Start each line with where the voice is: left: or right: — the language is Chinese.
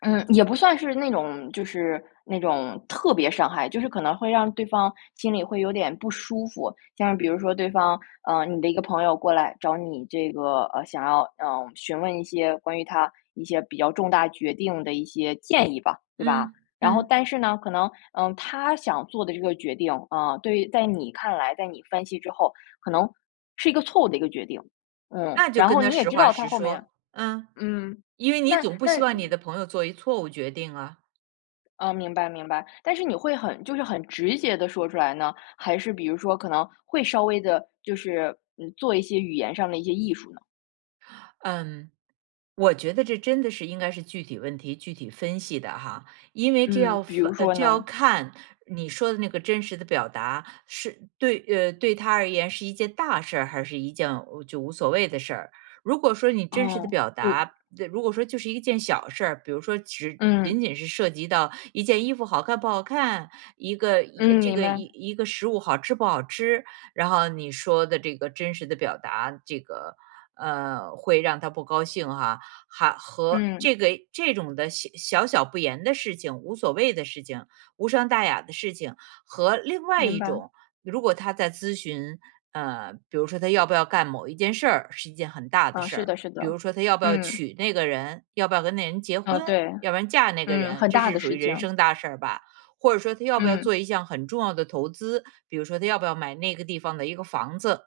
left: 嗯，也不算是那种就是那种特别伤害，就是可能会让对方心里会有点不舒服。像比如说对方嗯，你的一个朋友过来找你这个呃，想要，嗯，询问一些关于他一些比较重大决定的一些建议吧。对吧，
right: 嗯，
left: 然后
right: 嗯。
left: 但是呢可能，嗯，他想做的这个决定，嗯，对于在你看来，在你分析之后，可能是一个错误的一个决定，嗯，
right: 那就
left: 然
right: 跟
left: 后
right: 他
left: 你也
right: 实
left: 知
right: 话
left: 道他
right: 实
left: 后
right: 说，
left: 面
right: 嗯。
left: 嗯，
right: 因为你
left: 那
right: 总不希
left: 那
right: 望你的朋友做一错误决定啊。
left: 哦，明白明白。但是你会很就是很直接地说出来呢？还是比如说可能会稍微地就是做一些语言上的一些艺术呢？
right: 嗯，我觉得这真的是应该是具体问题具体分析的哈，因为这
left: 嗯，
right: 要
left: 比如
right: 发
left: 说
right: 这要
left: 呢？
right: 看你说的那个真实的表达，是对呃，对他而言是一件大事儿，还是一件就无所谓的事儿。如果说你真实的
left: 哦，
right: 表
left: 有
right: 达如果说就是一件小事儿，比如说只仅
left: 嗯。
right: 仅是涉及到一件衣服好看不好看，一个
left: 嗯，
right: 这
left: 明
right: 个
left: 白。
right: 一个食物好吃不好吃，然后你说的这个真实的表达这个呃，会让他不高兴哈。还和
left: 嗯。
right: 这个这种的小小不言的事情，无所谓的事情，无伤大雅的事情，和另外
left: 明
right: 一
left: 白。
right: 种如果他在咨询，呃，比如说他要不要干某一件事儿，是一件很大的
left: 啊，
right: 事
left: 是
right: 儿。
left: 的是
right: 比
left: 的，
right: 如说他要不要
left: 嗯。
right: 娶那个人，要不要跟那个人结婚，
left: 嗯，对。
right: 要不要嫁那个
left: 嗯，
right: 人，
left: 很
right: 这
left: 大
right: 是
left: 的
right: 属于
left: 事
right: 人
left: 情。
right: 生大事儿吧。或者说他要不要做
left: 嗯。
right: 一项很重要的投资，比如说他要不要买那个地方的一个房子。